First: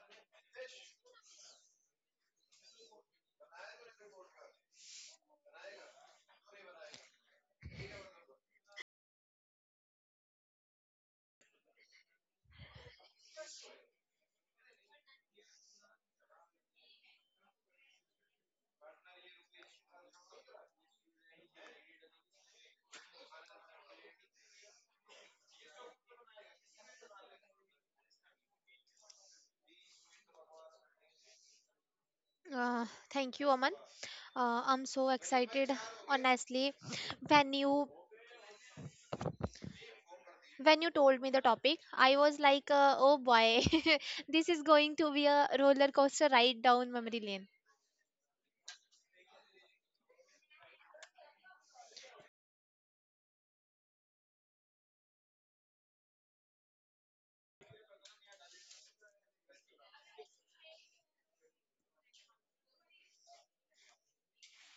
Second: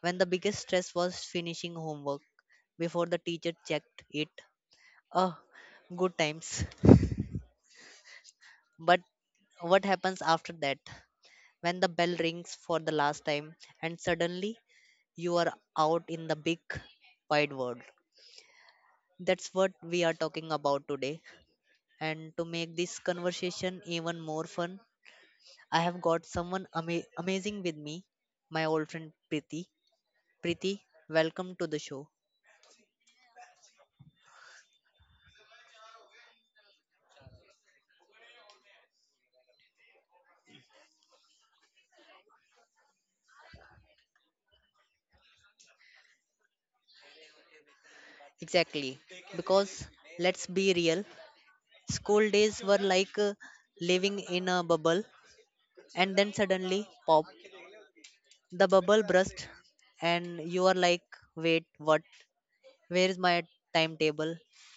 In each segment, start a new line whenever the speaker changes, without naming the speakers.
when the biggest stress was finishing homework before the teacher checked it. Oh, good times. But what happens after that? When the bell rings for the last time and suddenly you are out in the big wide world. That's what we are talking about today. And to make this conversation even more fun, I have got someone amazing with me, my old friend Priti. Priti, welcome to the show.
Uh, Thank you, Aman. I'm so excited, honestly. When you when you told me the topic, I was like, "Oh boy, this is going to be a roller coaster ride down memory lane."
Exactly, because let's be real, school days were like living in a bubble, and then suddenly, pop, the bubble burst and you are like wait what, where is my timetable,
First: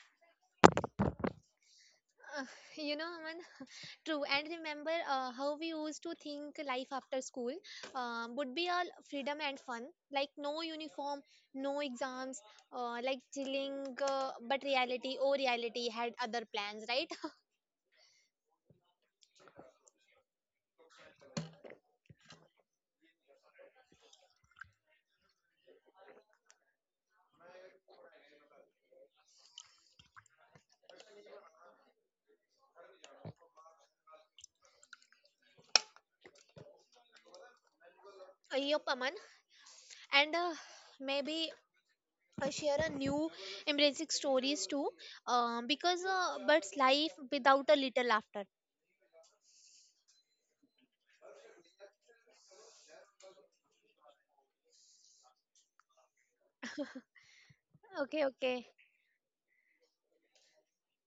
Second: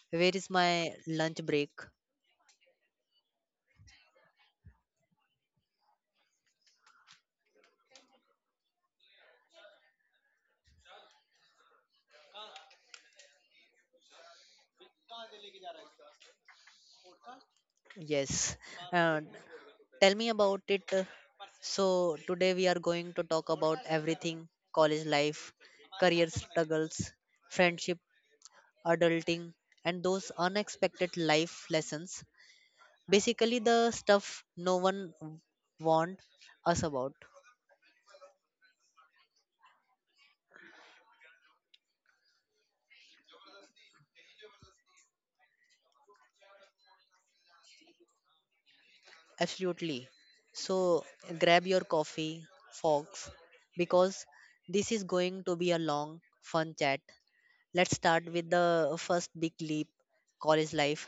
where is my lunch break?
Uh, you know, Aman, true. And remember how we used to think life after school would be all freedom and fun, like no uniform, no exams, like chilling. But reality, oh, reality had other plans, right?
Yes, and tell me about it. So today we are going to talk about everything: college life, career struggles, friendship, adulting, and those unexpected life lessons, basically the stuff no one warned us about.
Yup, Aman. And maybe share a new embracing stories too, because but life without a little laughter.
Absolutely. So grab your coffee, folks, because this is going to be a long, fun chat. Let's
Okay,
start with
okay.
the first big leap, college life.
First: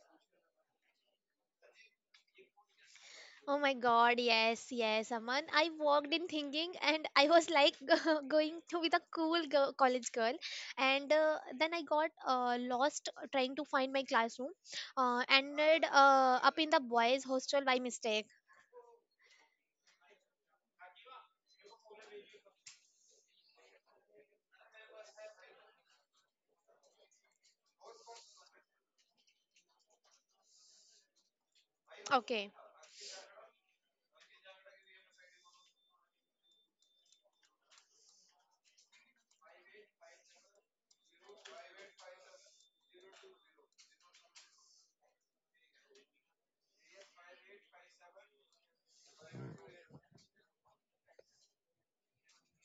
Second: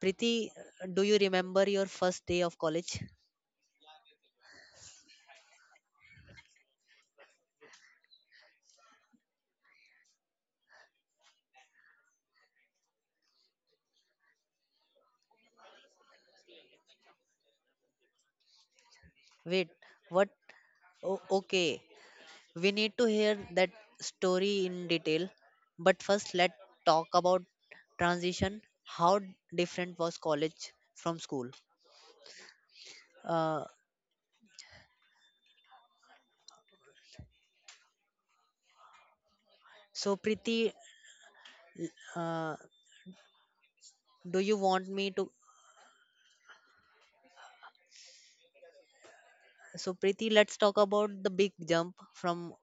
Priti, do you remember your first day of college?
Oh my God, yes, yes, Aman. I walked in thinking, and I was like going to with a cool girl, college girl, and then I got lost trying to find my classroom, ended up in the boys' hostel by mistake.
Wait, what? Okay, we need to hear that story in detail. But first, let's talk about transition. How different was college from school?
Okay.
Uh, so, Priti, uh, do you want me to so Preeti, let's talk about the big jump from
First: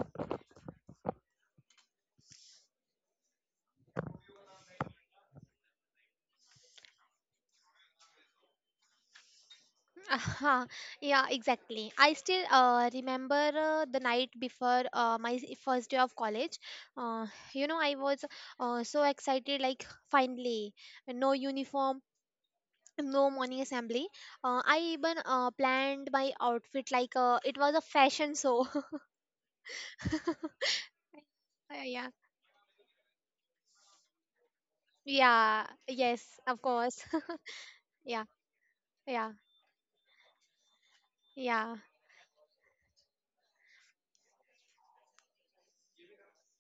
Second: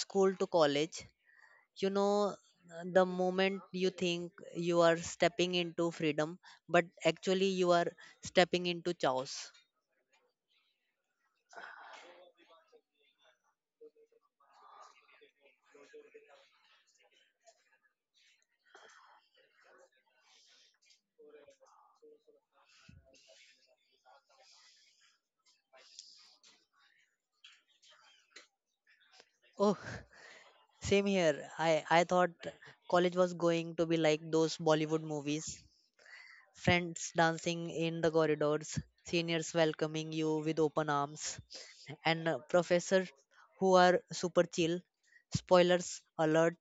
school to college. You know, the moment you think you are stepping into freedom, but actually you are stepping into chaos.
Uh-huh. Yeah, exactly. I still remember the night before my first day of college. Uh, I was so excited, like, finally, no uniform, no morning assembly. I even planned my outfit like it was a fashion show.
Oh, same here. I I
Yeah,
thought college was going to be like those Bollywood movies,
yeah, yes, of course.
friends dancing in the
Yeah,
corridors,
yeah,
seniors welcoming you with open arms,
yeah.
and professor who are super chill. Spoilers alert,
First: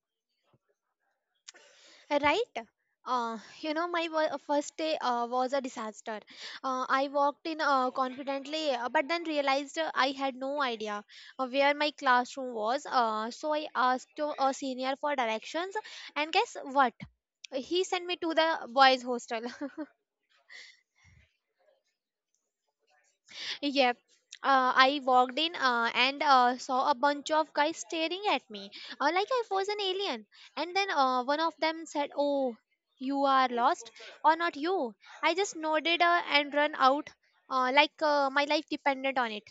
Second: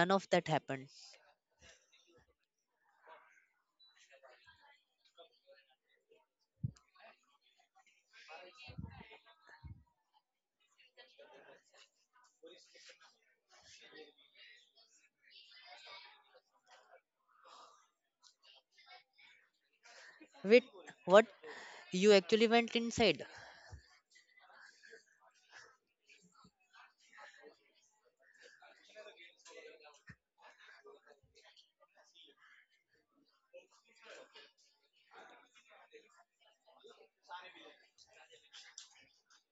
none of that happened.
Right. My first day was a disaster. I walked in confidently, but then realized I had no idea where my classroom was. So I asked a senior for directions, and guess what? He sent me to the boys' hostel.
Wait, what? You actually went inside?
Yep. I walked in and saw a bunch of guys staring at me like I was an alien. And then one of them said, "Oh, you are lost, or not you." I just nodded and ran out like my life depended on it.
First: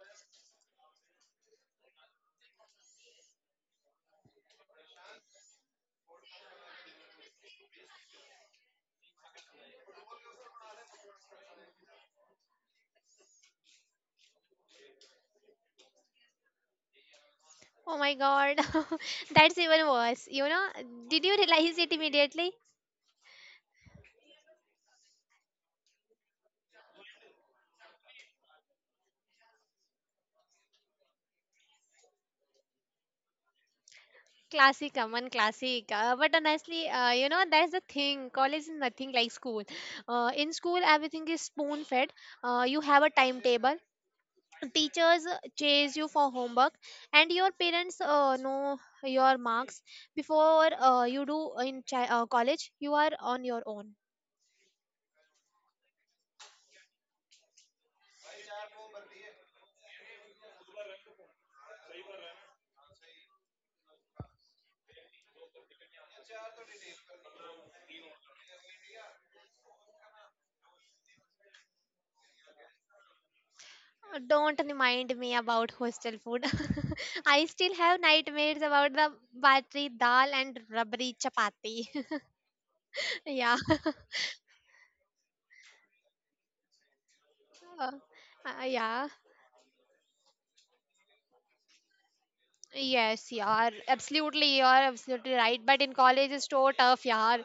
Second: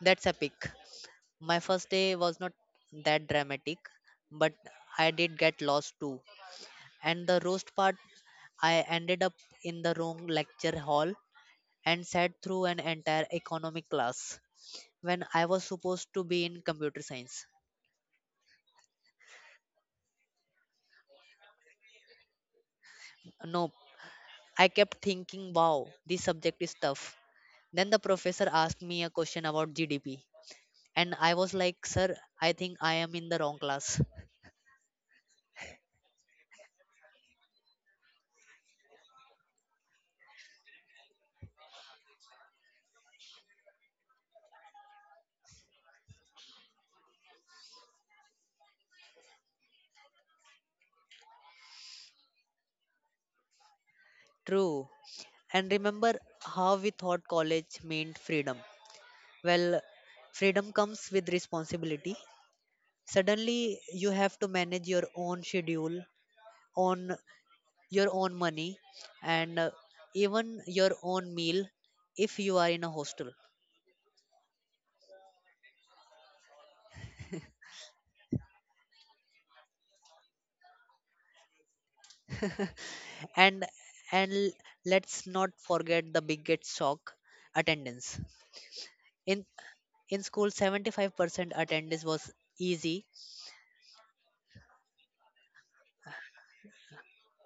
That's epic. My first day was not that dramatic, but I did get lost too. And the roast part, I ended up in the wrong lecture hall and sat through an entire economic class when I was supposed to be in computer science.
Oh my god, that's even worse. Did you realize it immediately?
Nope. I kept thinking, wow, this subject is tough. Then the professor asked me a question about GDP. And I was like, sir, I think I am in the wrong class.
Classic, one classic. But honestly, that's the thing. College is nothing like school. In school, everything is spoon fed. You have a timetable. Teachers chase you for homework, and your parents know your marks before you do in college. You are on your own.
True. And remember how we thought college meant freedom. Well, freedom comes with responsibility. Suddenly, you have to manage your own schedule, own your own money, and even your own meal if you are in a hostel.
Don't remind me about hostel food. I still have nightmares about the batri dal and rubbery chapati. Yeah.
And and let's not forget the biggest shock,
Uh,
attendance.
yeah.
In in school 75% attendance was easy.
Yes, yeah, absolutely, you are absolutely right. But in college, it's so tough, yeah.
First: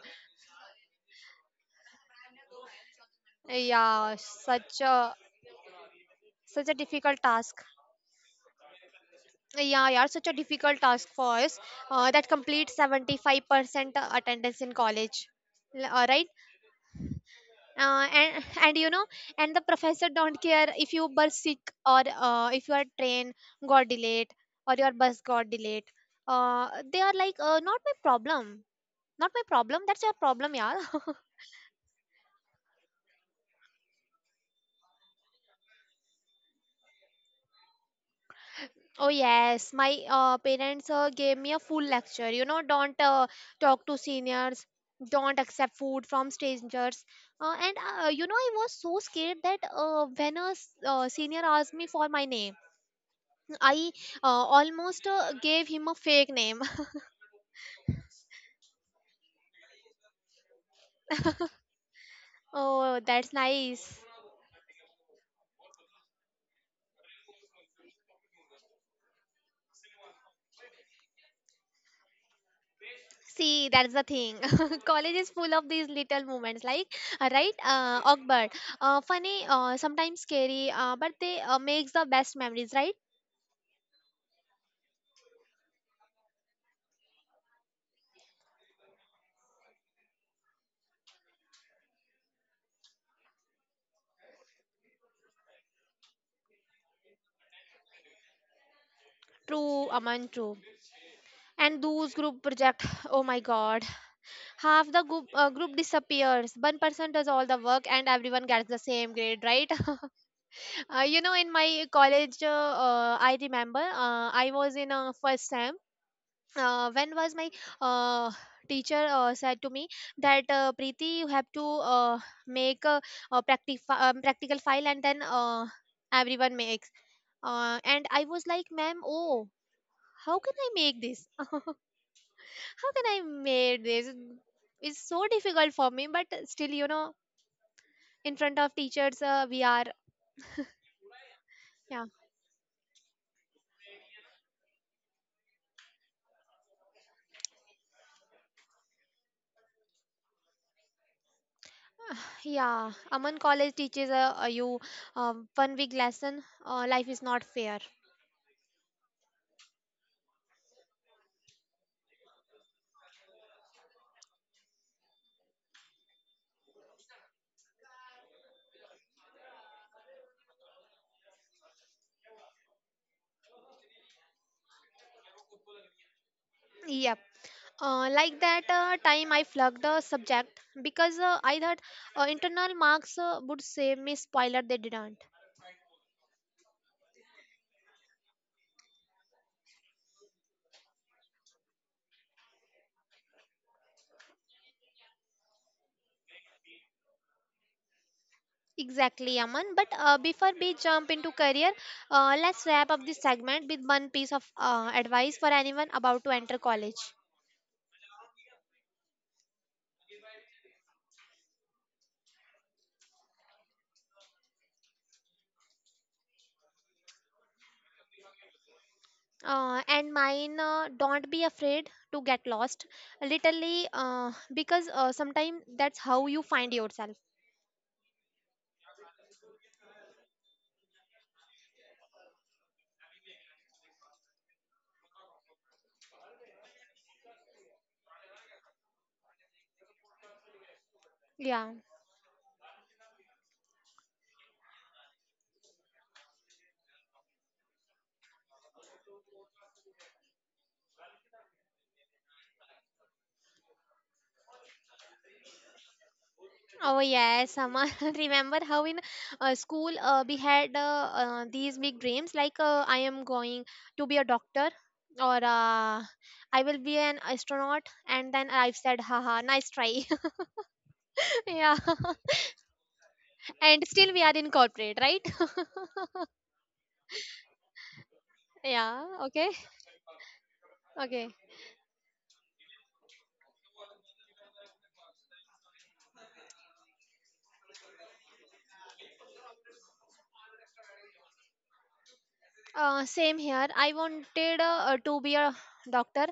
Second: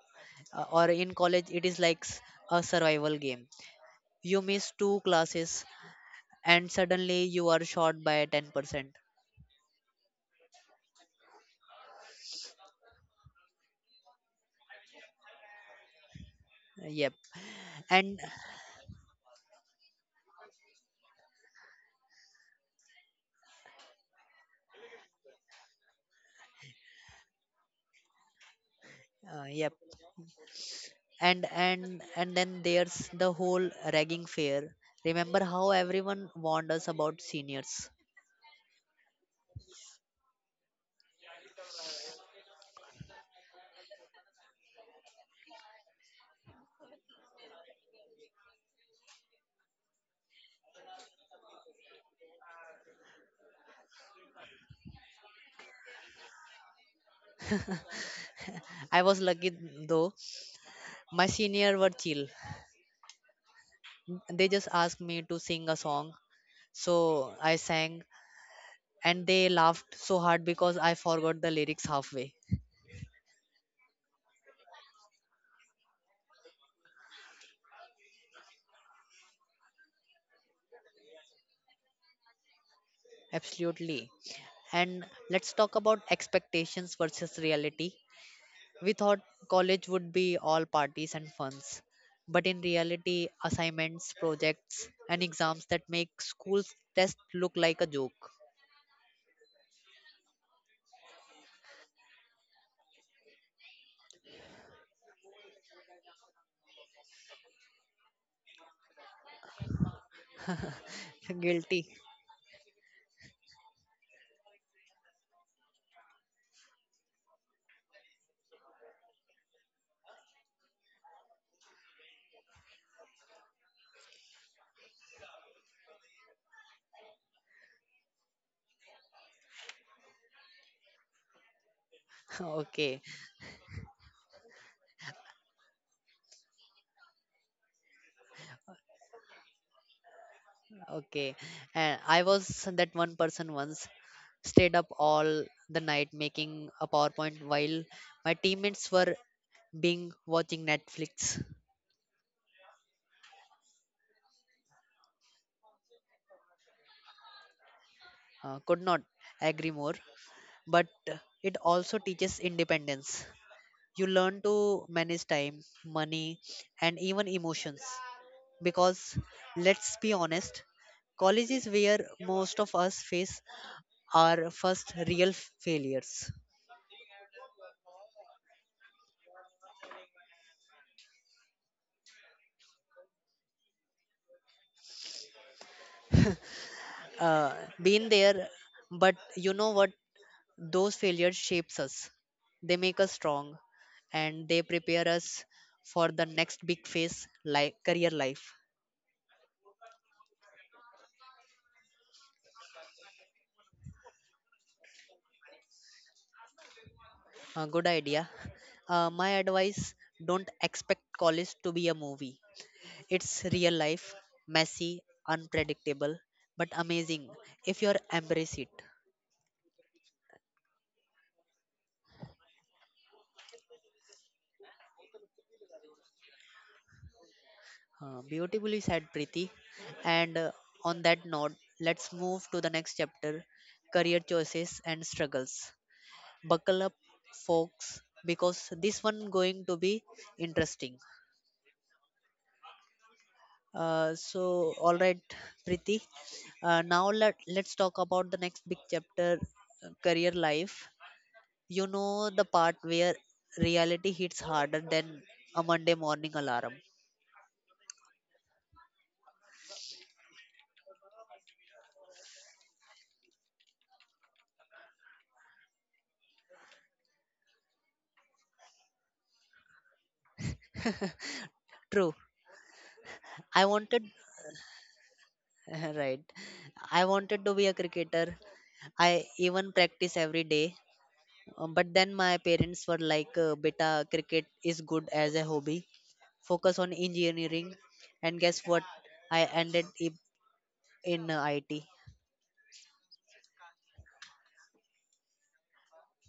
Or in college it is like a survival game.
Yeah,
You miss
such
two
a
classes
such
and
a difficult
suddenly you
task.
are short by 10%.
Yeah, yeah, such a difficult task for us. That completes 75% attendance in college. All right.
yep
uh,
and
and and you know, and the professor don't care if you were sick or if your train got delayed or your bus got delayed. They are like, not my problem, not my
uh, yep
problem. That's your problem, yeah.
and and and then there's the whole ragging fair. Remember how everyone warned us about seniors?
Oh yes, my parents gave me a full lecture. Don't talk to seniors, don't accept food from strangers. And I was so scared that when a senior asked me for my name, I almost gave him a fake name.
I was lucky though, my senior were chill.
Oh, that's nice.
They just asked me to sing a song, so I sang and they laughed so hard because I forgot the lyrics halfway.
See, that's the thing. College is full of these little moments, like right, awkward, funny, sometimes scary, but they makes the best memories, right?
Absolutely. And let's talk about expectations versus reality. We thought college would be all parties and funs, but in reality, assignments, projects, and exams that make school's test look like a joke.
True, Aman, true. And those group project, oh my god, half the group disappears. One person does all the work, and everyone gets the same grade, right? In my
Guilty.
college, I remember I was in a first sem. When was my uh, teacher said to me that Preeti, you have to make a practical file, and then everyone makes. And I was like, ma'am, oh, how can I make this? How
Okay,
can I made this? It's so difficult for me, but still, in front of teachers, we are.
okay. And
Yeah,
I was that one person once, stayed up all the night making a PowerPoint while my teammates were being watching Netflix.
yeah. Aman College teaches you one week lesson. Life is not fair.
Could not agree more, but it also teaches independence. You learn to manage time, money, and even emotions. Because let's be honest, college is where most of us face our first real failures.
Yep. Like that time I flunked the subject because I thought internal marks would save me. Spoiler, they didn't.
Uh, been there, but you know what? Those failures shapes us. They make us strong, and they prepare us for the next big phase, like career life.
Exactly, Aman. But before we jump into career, let's wrap up this segment with one piece of advice for anyone about to enter college.
Good idea. My advice: don't expect college to be a movie. It's real life, messy, unpredictable, but amazing if you embrace it.
And mine, don't be afraid to get lost, literally, because sometimes that's how you find yourself.
Beautifully said, Preeti. And on that note, let's move to the next chapter, career choices and struggles. Buckle up, folks, because this one going to be interesting.
Yeah.
All right, Preeti. Now let's talk about the next big chapter, career life. You know the part where reality hits harder than a Monday morning alarm.
Oh yes, Sama. Remember how in school we had these big dreams like I am going to be a doctor or I will be an astronaut, and then I've said, haha, nice try. Yeah.
True. I
And still
wanted
we are in corporate, right?
right. I wanted to be a cricketer.
Yeah.
I
Okay.
even practice every day.
Okay.
But then my parents were like, "Beta, cricket is good as a hobby. Focus on engineering." And guess what? I ended up in IT.
Same here. I wanted to be a doctor.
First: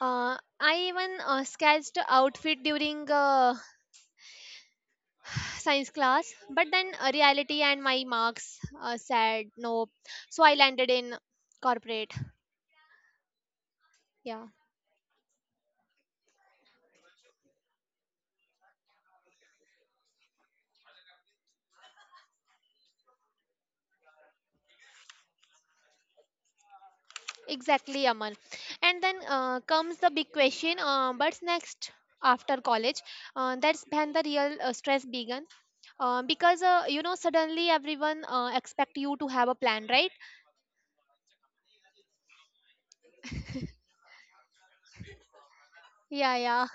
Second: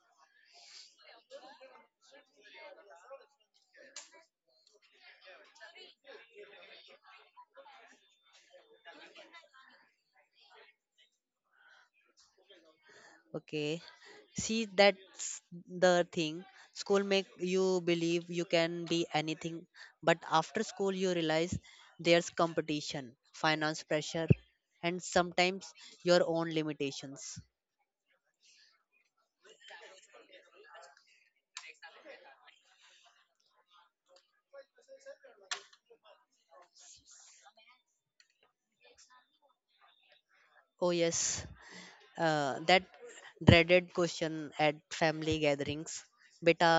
I even sketched outfit during science class, but then reality and my marks said no. So I landed in corporate.
Okay.
Yeah,
See, that's the thing. School make you believe you can be anything, but after school you realize there's competition, finance pressure, and sometimes your own limitations.
exactly, Amal. And then comes the big question. What's next after college? That's when the real stress began. Because suddenly everyone expect you to have a plan, right?
Oh yes, that dreaded question at family gatherings.
Yeah, yeah,
बेटा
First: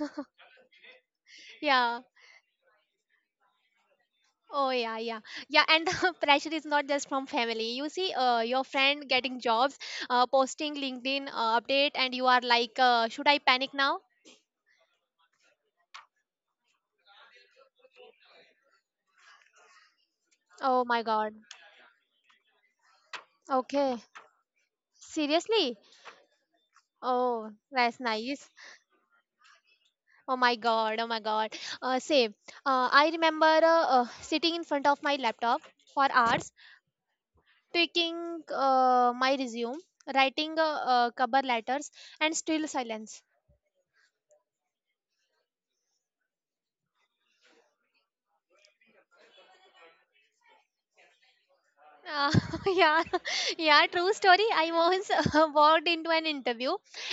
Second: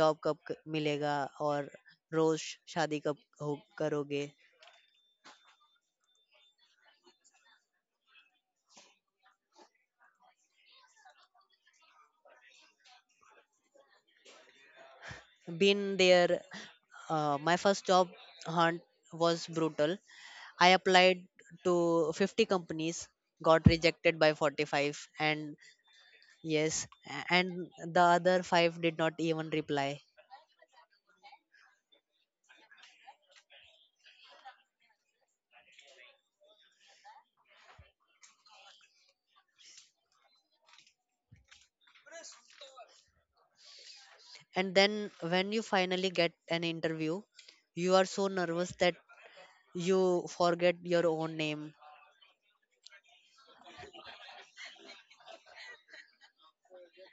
job कब मिलेगा और
yeah.
रोज शादी कब हो करोगे?
Oh yeah, yeah, yeah. And the pressure is not just from family. You see your friend getting jobs, posting LinkedIn update, and you are like, should I panic now?
Been there. My first job hunt was brutal. I
Oh my
applied
god.
to 50 companies, got
Okay,
rejected by 45, and
seriously.
yes,
Oh,
and
that's
the other
nice.
five did not even reply.
Oh my god, oh my god. Same. I remember sitting in front of my laptop for hours tweaking my resume, writing cover letters, and still silence.
And then when you finally get an interview, you are so nervous that you forget your own name.
Uh, yeah, yeah, true story. I once walked into an interview,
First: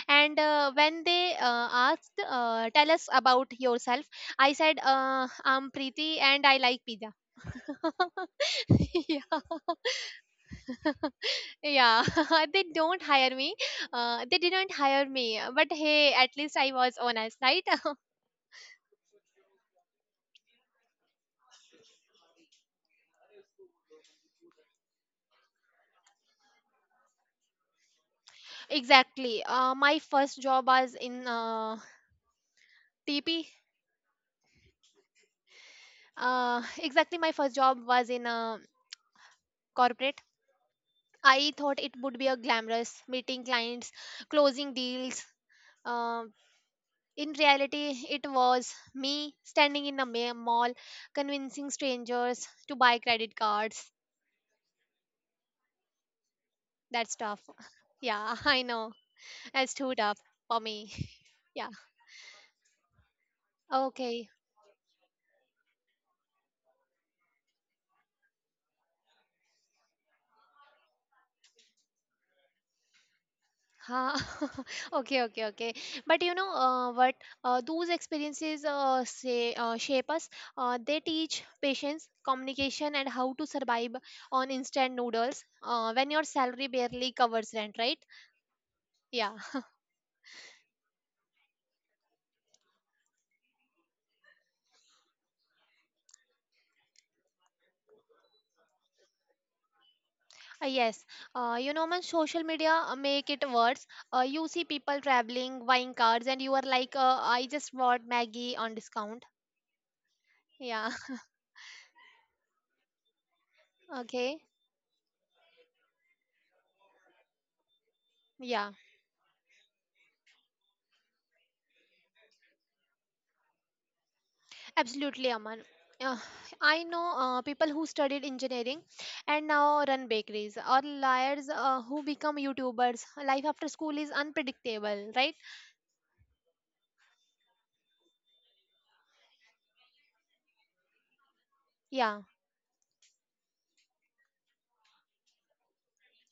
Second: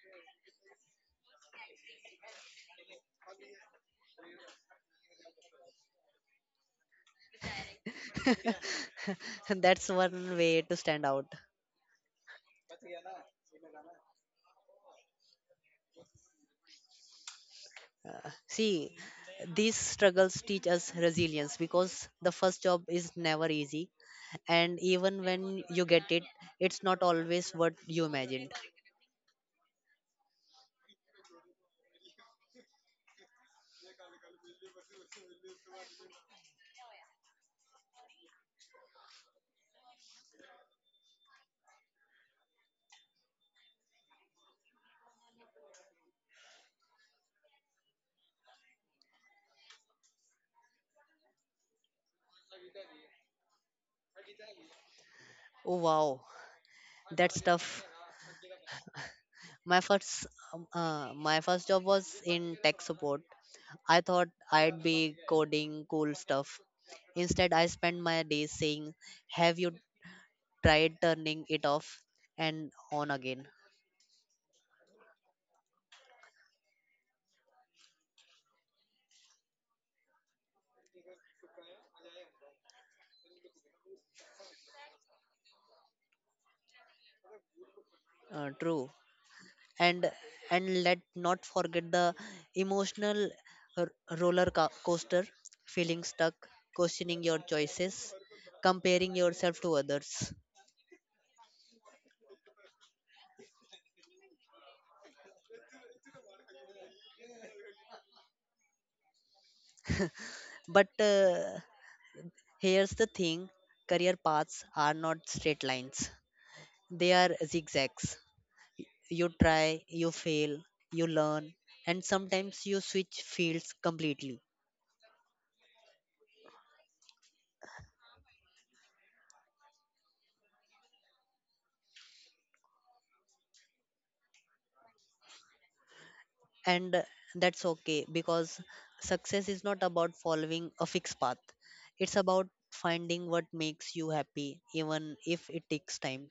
and when they asked, "Tell us about yourself," I said, "I'm Preeti, and I like pizza." Yeah,
That's one way to stand out.
yeah. They don't hire me. They didn't hire me, but hey, at least I was honest, right?
See, these struggles teach us resilience because the first job is never easy. And even when you get it, it's not always what you imagined.
Exactly. My first job was in TP. Exactly, my first job was in a corporate. I thought it would be a glamorous meeting clients, closing deals. Um, in reality, it was me standing in a mall, convincing strangers to buy credit cards.
Oh, wow,
That's
that's
tough.
tough.
Yeah, I know. That's
My
too tough
first,
for me.
my
Yeah.
first job was in tech support. I thought
Okay.
I'd be coding cool stuff. Instead, I spent my days saying, have you tried turning it off and on again?
Huh. Okay, okay, okay. But you know what? Those experiences say, shape us. They teach patience, communication, and how to survive on instant noodles when your salary barely covers rent, right?
True.
Yeah.
And let not forget the emotional r- roller coaster, feeling stuck, questioning your choices, comparing yourself to others.
Yes. Man, social media make it worse. You see people traveling, buying cars, and you are like, I just bought Maggie on discount.
But
Yeah.
here's the thing, career
Okay.
paths are not straight lines, they are zigzags.
Yeah.
You try, you fail, you learn, and sometimes you switch fields completely.
Absolutely, Aman. Uh, I know people who studied engineering and now run bakeries, or liars who become YouTubers. Life after school is unpredictable, right?
And that's okay because success is not about following a fixed path. It's
Yeah.
about finding what makes you happy even if it takes time.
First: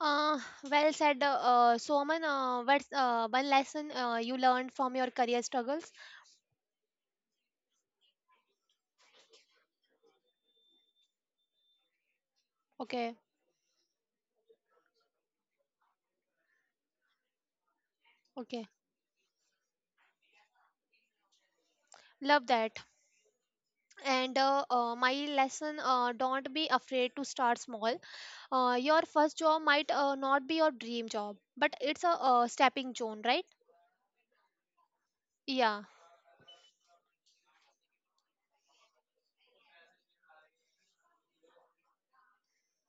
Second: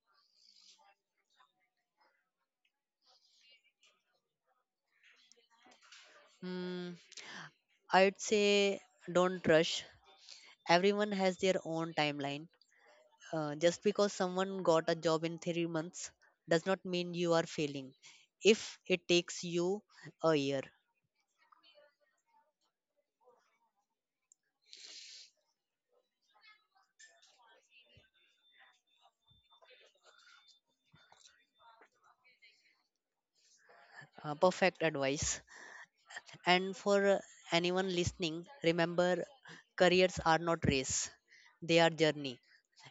Uh, well said, so Aman. What's one lesson you learned from your career struggles?
Mm, I'd say don't rush, everyone has their own timeline.
Okay,
Just because someone got a job in 3 months does not mean you are failing
okay,
if it takes you a year.
love that. And my lesson: don't be afraid to start small. Your first job might not be your dream job, but it's a stepping stone, right?
Perfect advice.
Yeah.
And for anyone listening, remember careers are not race, they are journey.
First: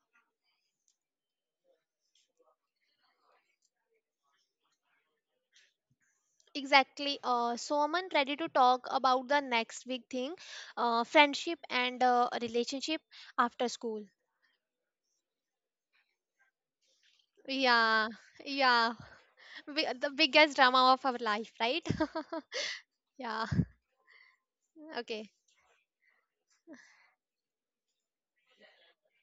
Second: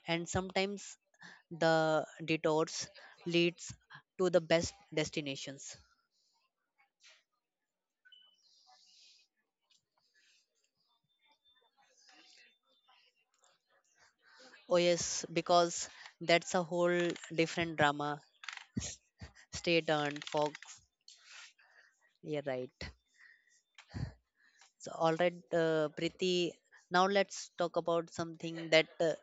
And sometimes the detours leads to the best destinations.
Exactly. Soman, ready to talk about the next big thing, friendship and relationship after school.
Oh yes, because that's a whole different
Yeah,
drama.
yeah.
Stay
We, the
tuned,
biggest
folks.
drama of our life, right?
You're right.
Yeah.
So all
Okay.
right, Preeti. Now let's talk about something that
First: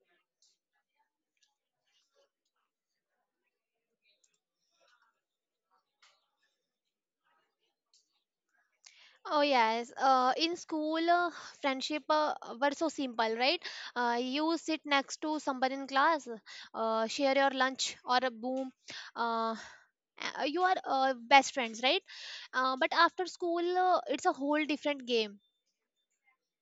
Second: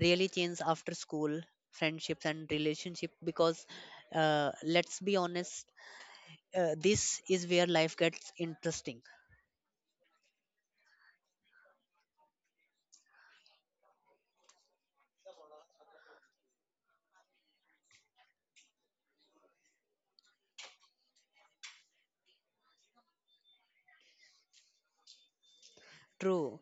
really changed after school, friendships and relationship. Because let's be honest, this is where life gets interesting.
Oh yes. In school, friendship were so simple, right? You sit next to someone in class, share your lunch or a boom. Uh, you are best friends, right? But after school, it's a whole different game.
True.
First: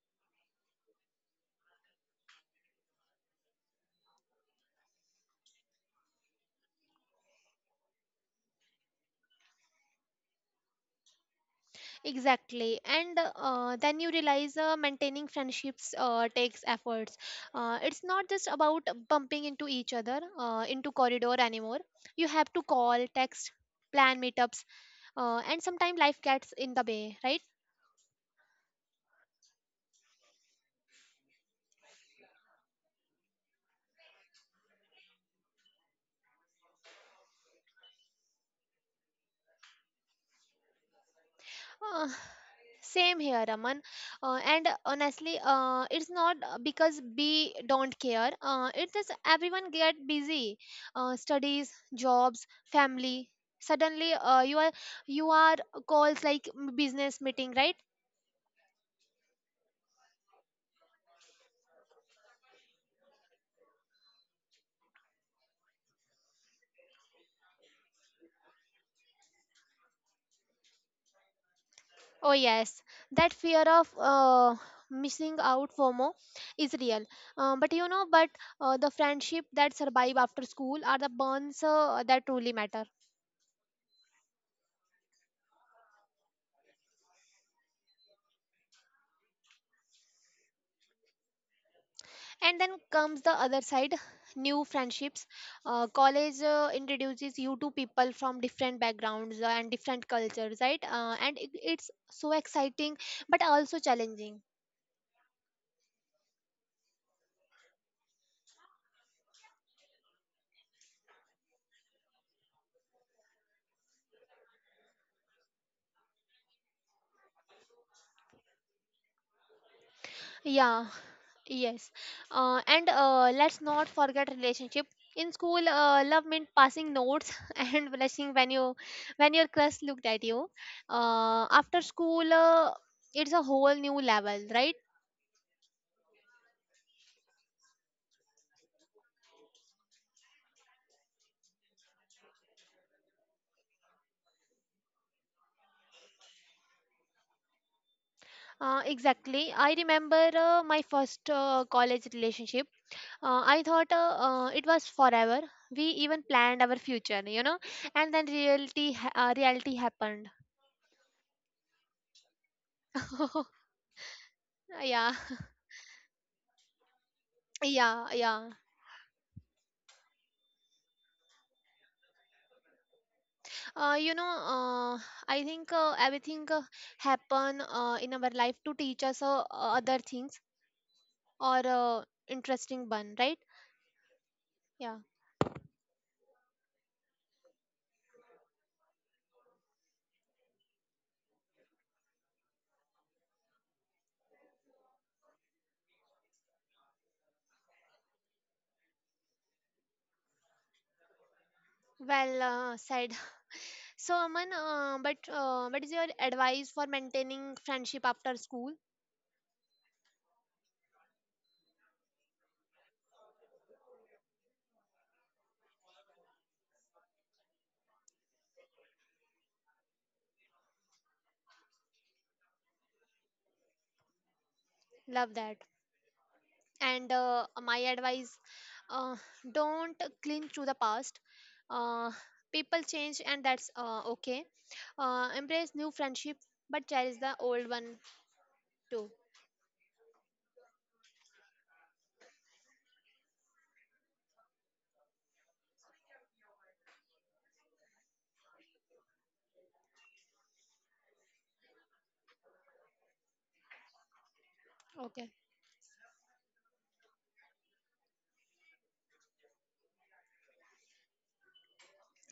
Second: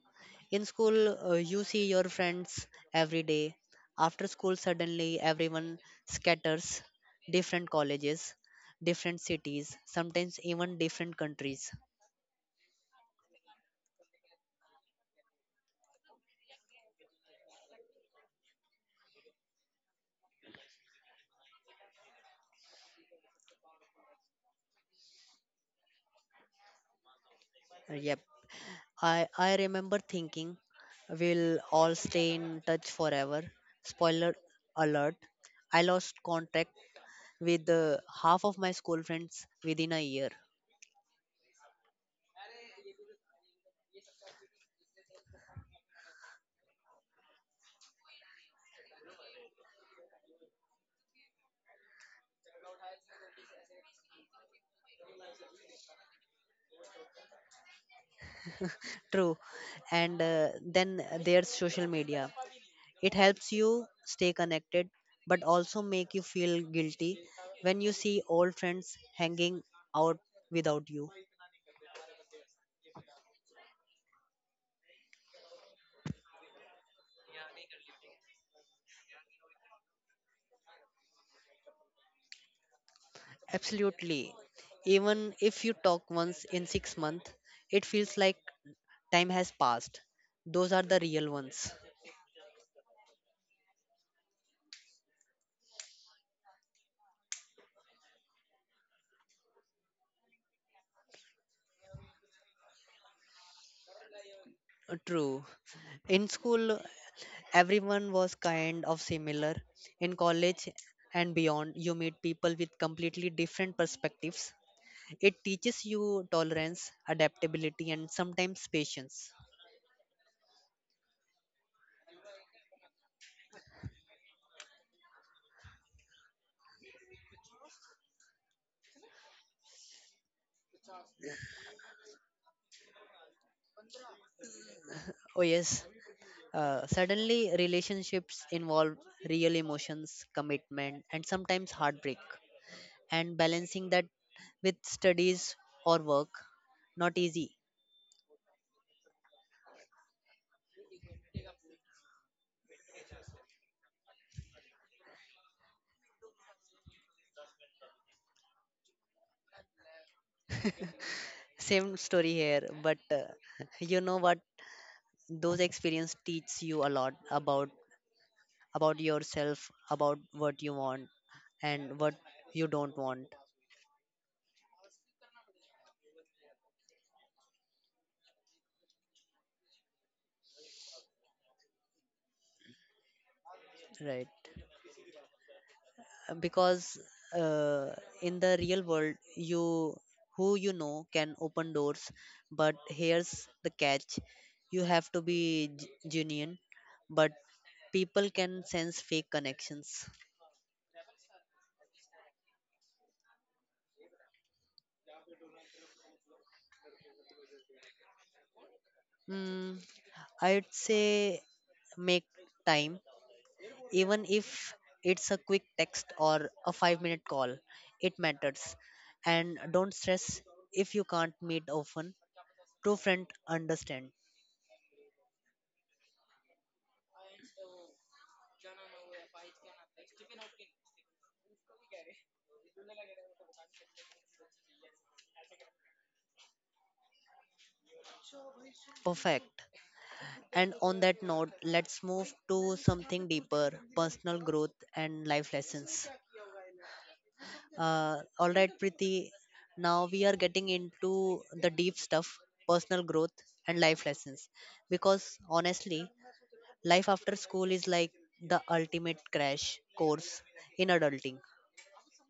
In school, you see your friends every day. After school, suddenly everyone scatters, different colleges, different cities, sometimes even different countries.
Exactly. And then you realize maintaining friendships takes efforts. It's not just about bumping into each other into corridor anymore. You have to call, text, plan meetups, and sometimes life gets in the way, right?
Yep. I remember thinking we'll all stay in touch forever. Spoiler alert, I lost contact with half of my school friends within a year.
Uh, Same here, Raman. And honestly, it's not because we don't care. It is everyone get busy, studies, jobs, family. Suddenly, you are calls like business meeting, right?
True. And then there's social media. It helps you stay connected, but also make you feel guilty when you see old friends hanging out without you.
Oh yes, that fear of missing out FOMO is real. But the friendship that survive after school are the bonds that truly matter.
Absolutely. Even if you talk once in 6 months, it feels like time has passed. Those are the real ones.
And then comes the other side, new friendships. College introduces you to people from different backgrounds and different cultures, right? And it's so exciting but also challenging.
True. In school, everyone was kind of similar. In college and beyond, you meet people with completely different perspectives. It teaches you tolerance, adaptability, and sometimes patience.
Yeah, yes. And let's not forget relationship. In school, love meant passing notes and blushing when you, when your crush looked at you. After school, it's a whole new level, right?
Oh, yes. Suddenly, relationships involve real emotions, commitment, and sometimes heartbreak. And balancing that with studies or work, not easy.
Exactly. I remember my first college relationship. I thought it was forever. We even planned our future, you know, and then reality reality happened.
Same story here, but you know what?
Yeah,
Those experiences teach you a lot
yeah, yeah.
about yourself, about what you want and what you don't want,
Uh, you know, uh, I think everything happen in our life to teach us other things or interesting one, right?
right?
Yeah.
Because uh, in the real world, you who you know can open doors, but here's the catch: you have to be genuine, but people can sense fake connections.
Well, said. So, Aman, but what is your advice for maintaining friendship after school?
Mm, I'd say make time. Even if it's a quick text or a 5 minute call, it matters. And don't stress if you can't meet often. True friend understand.
Love that. And my advice, uh, don't cling to the past. Uh, People change, and that's okay. Embrace new friendship, but cherish the old one too.
Perfect. And on that note, let's move to something deeper, personal growth and life lessons. All right, Priti, now we are getting into the deep stuff, personal growth and life lessons, because
Okay.
honestly, life after school is like the ultimate crash course in adulting.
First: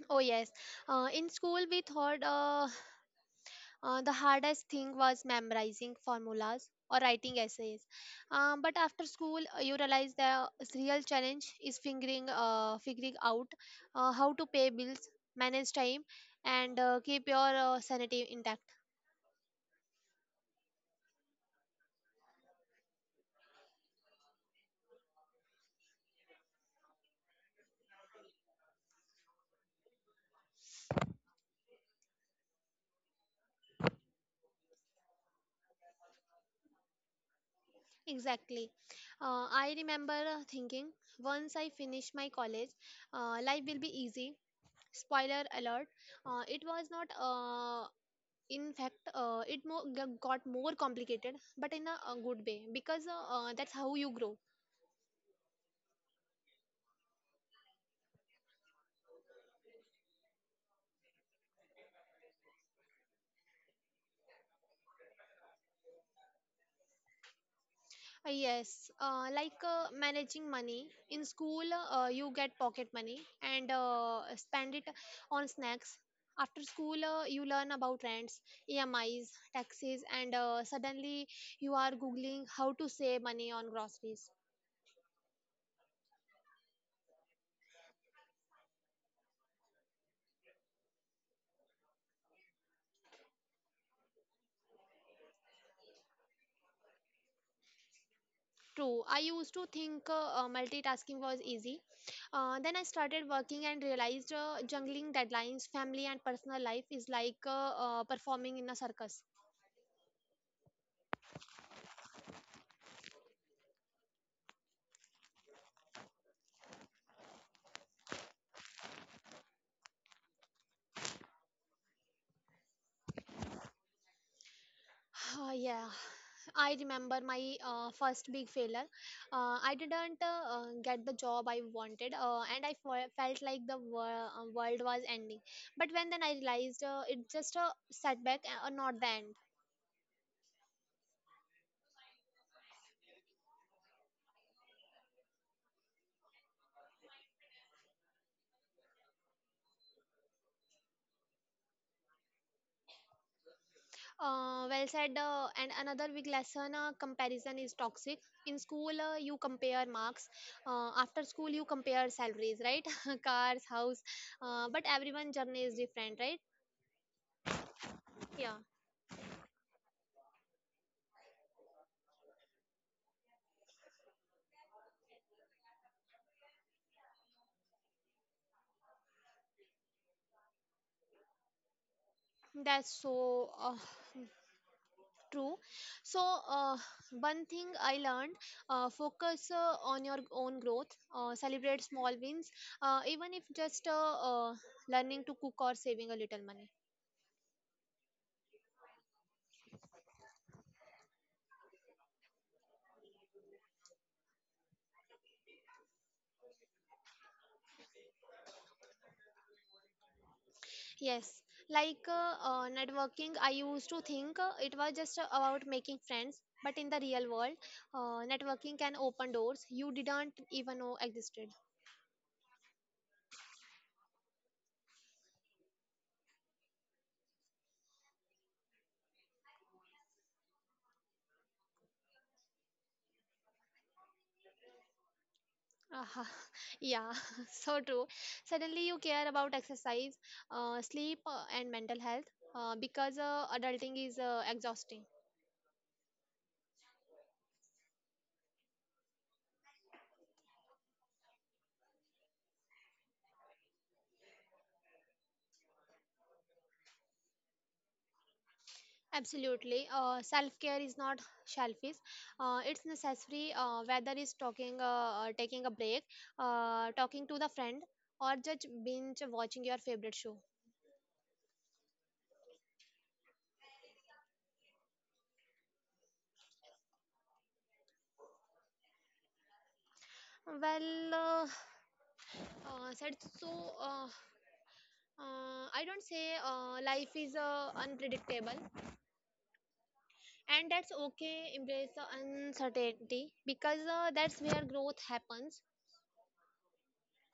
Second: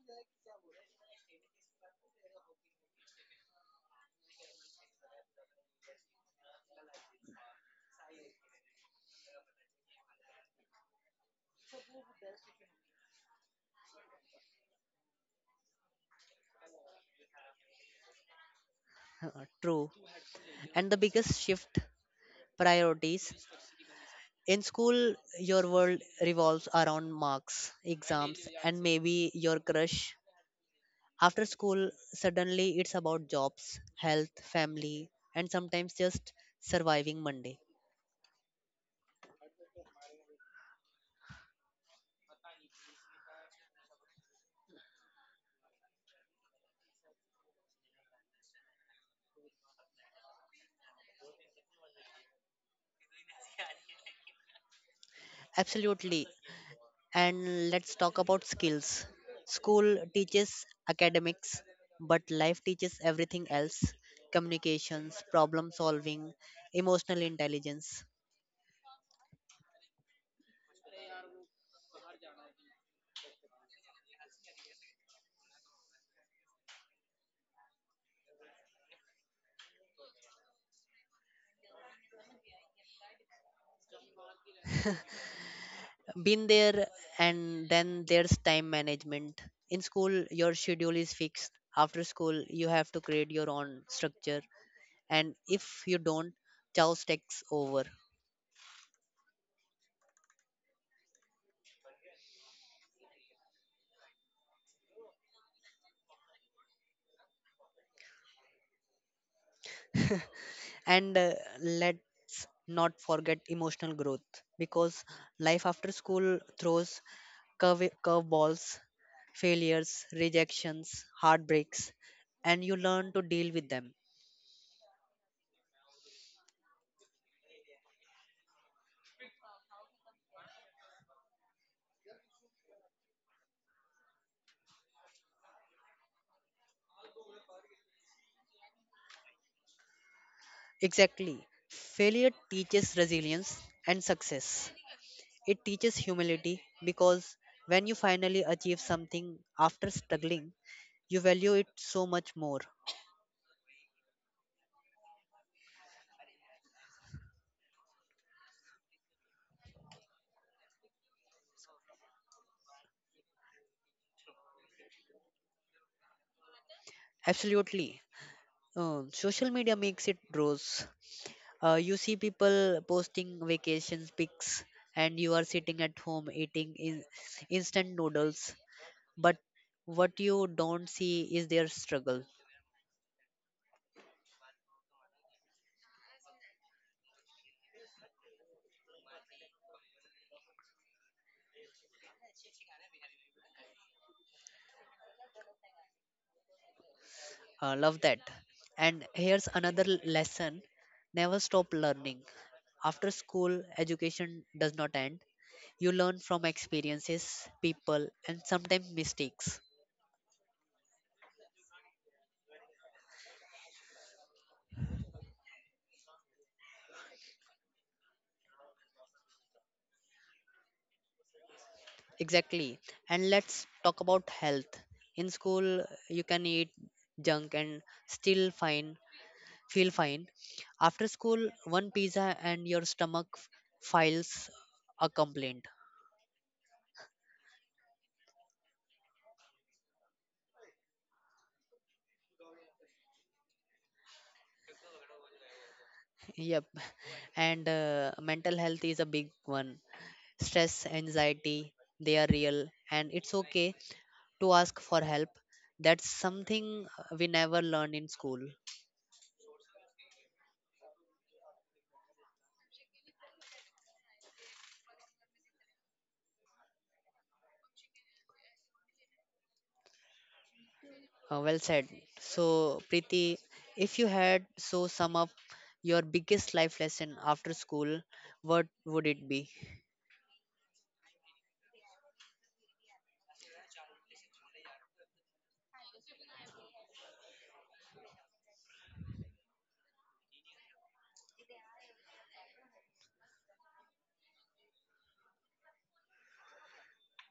Oh, yes. In school, we thought the hardest thing was memorizing formulas or writing essays. But after school, you realize the real challenge is figuring out how to pay bills, manage time, and keep your sanity intact.
True. And the biggest shift, priorities. In school, your world revolves around marks, exams, and maybe your crush. After school, suddenly it's about jobs, health, family, and sometimes just surviving Monday.
Exactly. I remember thinking once I finish my college, life will be easy. Spoiler alert, it was not. In fact, it more, got more complicated, but in a good way, because that's how you grow.
Absolutely. And let's talk about skills. School teaches academics, but life teaches everything else, communications, problem solving, emotional intelligence.
Yes, like managing money in school, you get pocket money and spend it on snacks. After school, you learn about rents, E M I's, taxes, and suddenly you are googling how to save money on groceries.
Been there, and then there's time management. In school, your schedule is fixed. After school, you have to create your own structure. And if you don't, chaos takes over.
True. I used to think multitasking was easy. Then I started working and realized juggling deadlines, family, and personal life is like performing in a circus.
And let's not forget emotional growth because life after school throws curveballs, failures, rejections, heartbreaks, and you learn to deal with them.
Yeah. I remember my first big failure. I didn't get the job I wanted, and I felt like the world was ending. But when then I realized it's just a setback, not the end.
Exactly. Failure teaches resilience and success. It teaches humility because when you finally achieve something after struggling, you value it so much more.
Well said. And another big lesson, comparison is toxic. In school, you compare marks. After school, you compare salaries, right? Cars, house. But everyone journey is different, right?
Absolutely.
Yeah,
Social media makes it rose. You see people posting vacation pics, and you are sitting at home eating instant noodles. But what you don't see is their struggle.
that's so true. So, uh, one thing I learned, focus on your own growth, celebrate small wins, even if just uh, learning to cook or saving a little money.
Love that. And here's another lesson, never stop learning. After school, education does not end. You learn from experiences, people, and sometimes mistakes.
Yes, like networking, I used to think it was just about making friends, but in the real world, networking can open doors you didn't even know existed.
Exactly. And let's talk about health. In school, you can eat junk and still fine. Feel fine. After school, one pizza and your stomach files a complaint.
Aha, yeah, so true. Suddenly, you care about exercise, sleep, and mental health because adulting is exhausting.
Yep. And mental health is a big one. Stress, anxiety, they are real, and it's okay to ask for help. That's something we never learn in school.
Absolutely. Self care is not selfish. It's necessary. Whether it's taking a break, talking to the friend, or just binge watching your favorite show.
Well said. So, Preeti, if you had so sum up your biggest life lesson after school, what would it be?
Well, said so. I don't say life is unpredictable, and that's okay. Embrace the uncertainty because that's where growth happens.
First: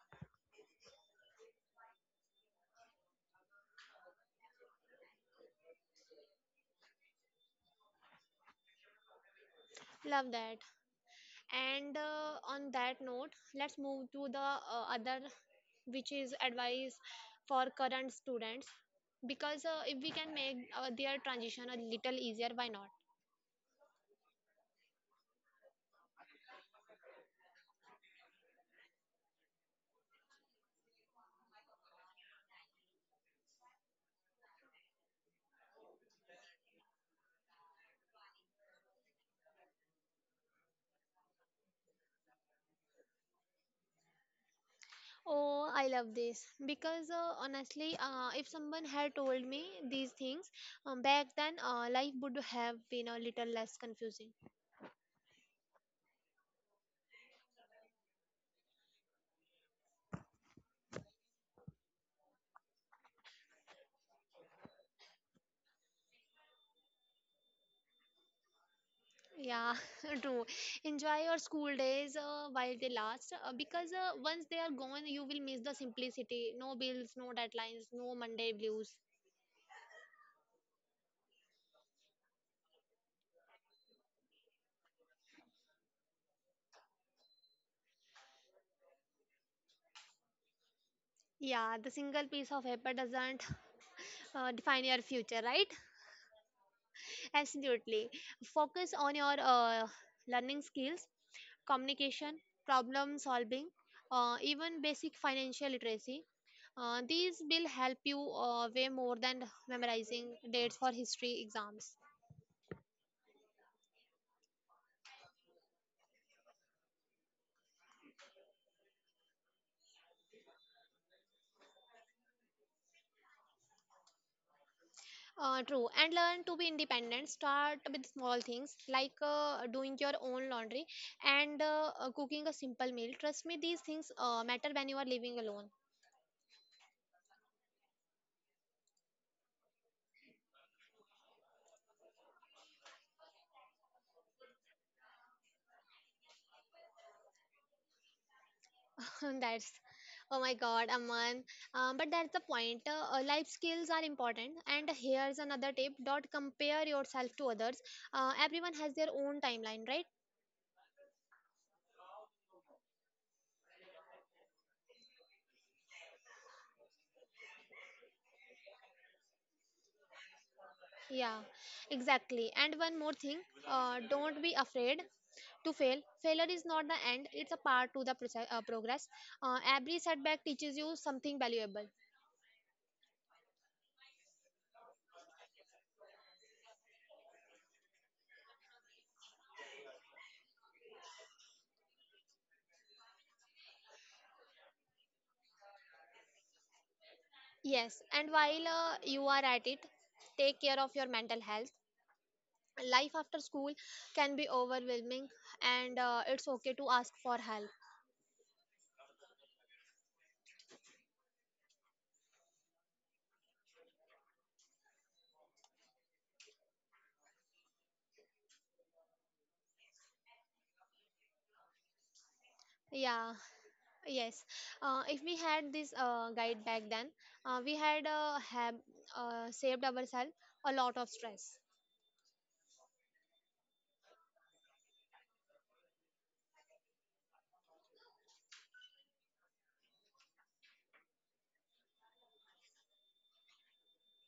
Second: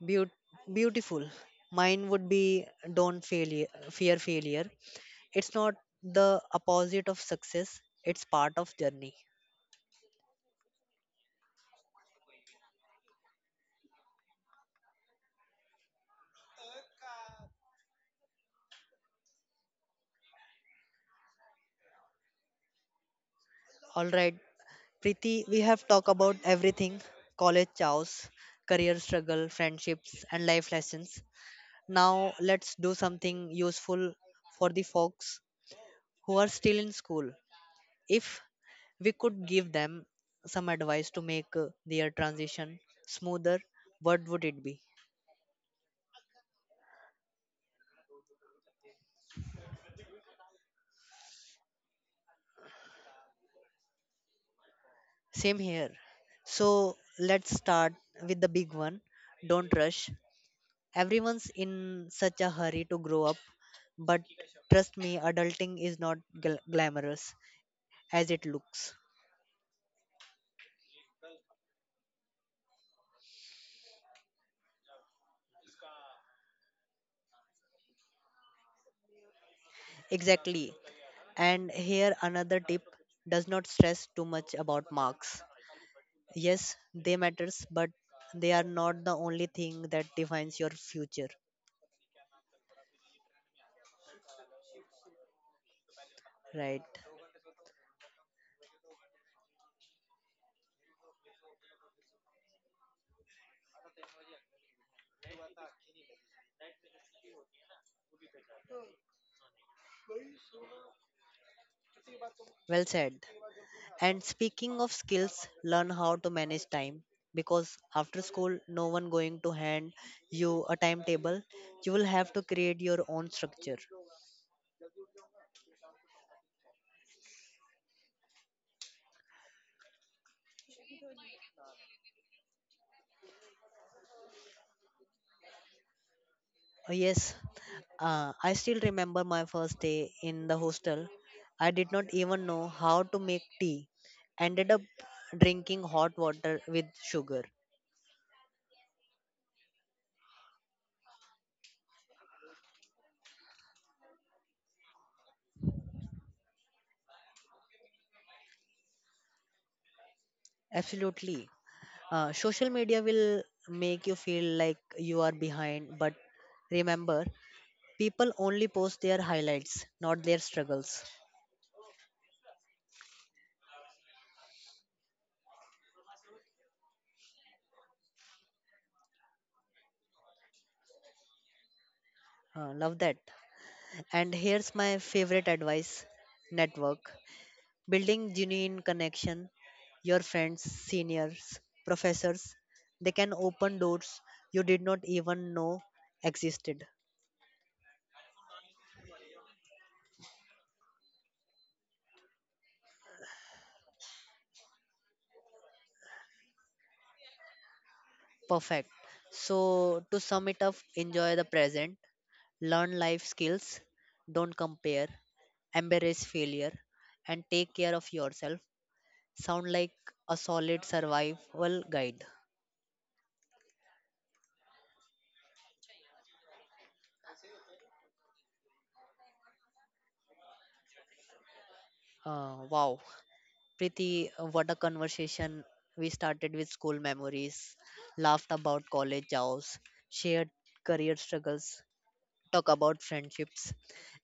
Beau- Beautiful. Mine would be don't failure, fear failure. It's not the opposite of success. It's part of journey.
Love that. And on that note, let's move to the other, which is advice for current students. Because if we can make their transition a little easier, why not?
All right, Preeti, we have talked about everything: college chows, career struggle, friendships, and life lessons. Now let's do something useful for the folks who are still in school. If we could give them some advice to make their transition smoother, what would it be?
Oh, I love this. Because honestly, if someone had told me these things back then, life would have been a little less confusing.
Same here. So let's start with the big one. Don't rush. Everyone's in such a hurry to grow up, but trust me, adulting is not glamorous as it looks.
Yeah, true. Enjoy your school days while they last, because once they are gone, you will miss the simplicity. No bills, no deadlines, no Monday blues.
Exactly. And here another tip does not stress too much about marks. Yes, they matters, but they are not the only thing that defines your future.
Yeah, the single piece of paper doesn't define your future, right?
Right.
Absolutely. Focus on your learning skills, communication, problem solving, even basic financial literacy. These will help you way more than memorizing dates for history exams.
Well said. And speaking of skills, learn how to manage time because after school no one going to hand you a timetable. You will have to create your own structure.
True. And learn to be independent. Start with small things like doing your own laundry and cooking a simple meal. Trust me, these things matter when you are living alone.
Yes, I still remember my first day in the hostel. I did not even know how to make tea. Ended up drinking hot water with sugar.
That's, oh my god, Aman. But that's the point. Life skills are important. And here's another tip: don't compare yourself to others. Everyone has their own timeline, right?
Absolutely. Social media will make you feel like you are behind, but remember, people only post their highlights, not their struggles.
Yeah, exactly. And one more thing, don't be afraid to fail. Failure is not the end; it's a part to the process, progress. Every setback teaches you something valuable.
Love that. And here's my favorite advice network. Building genuine connection, your friends, seniors, professors, they can open doors you did not even know existed.
Yes, and while you are at it, take care of your mental health. Life after school can be overwhelming, and it's okay to ask for help.
Perfect. So, to sum it up, enjoy the present, learn life skills, don't compare, embrace failure, and take care of yourself. Sound like a solid survival guide.
Yeah, yes. If we had this guide back then, we had have saved ourselves a lot of stress.
Wow, Preeti, what a conversation. We started with school memories, laughed about college jobs, shared career struggles, talked about friendships,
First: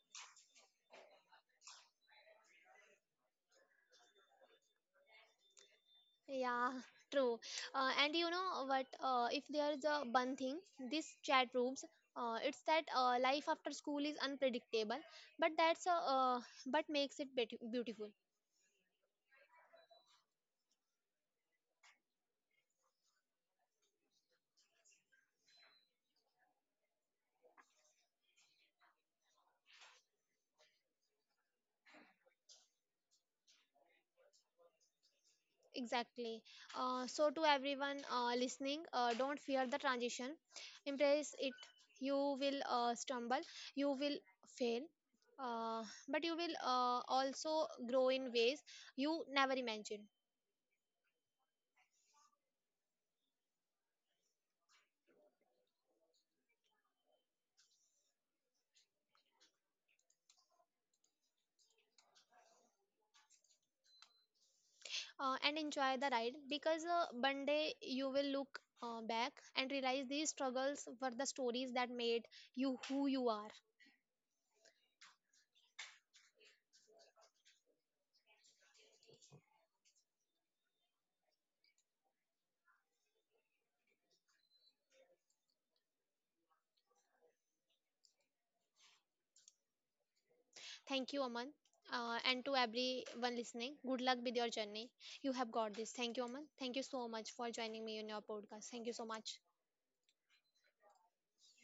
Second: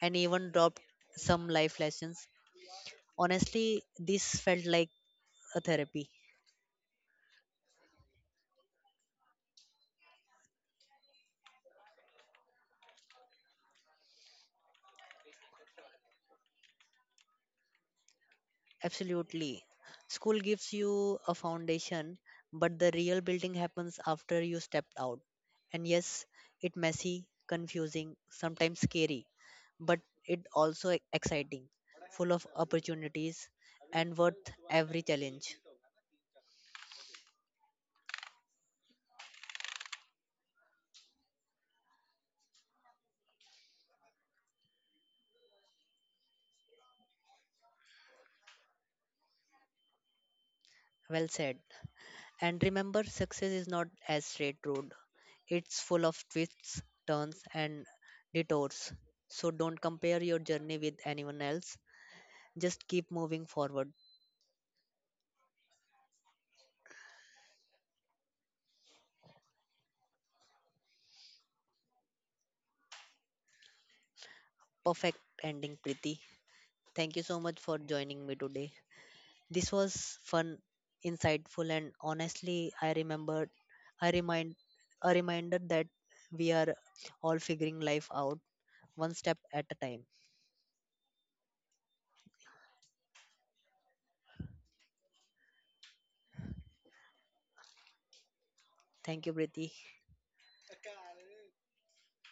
and even dropped some life lessons. Honestly, this felt like a therapy.
Yeah, true. And you know what? If there's a one thing this chat proves, it's that life after school is unpredictable, but that's a, but makes it beautiful.
Absolutely. School gives you a foundation, but the real building happens after you stepped out. And yes, it messy, confusing, sometimes scary, but it also exciting, full of opportunities and worth every challenge.
Exactly. So to everyone listening, don't fear the transition. Embrace it. You will stumble. You will fail. Uh, but you will also grow in ways you never imagined.
Well said. And remember, success is not as straight road. It's full of twists, turns and detours. So don't compare your journey with anyone else. Just keep moving forward.
And enjoy the ride because one day you will look back and realize these struggles were the stories that made you who you are.
Perfect ending, Preeti. Thank you so much for joining me today. This was fun, insightful, and honestly, I remembered, I remind, a reminder that we are all figuring life out one step at a time.
Thank you, Aman. And to everyone listening, good luck with your journey. You have got this. Thank you, Aman. Thank you so much for joining me in your podcast. Thank you so
Thank you,
much.
Preeti.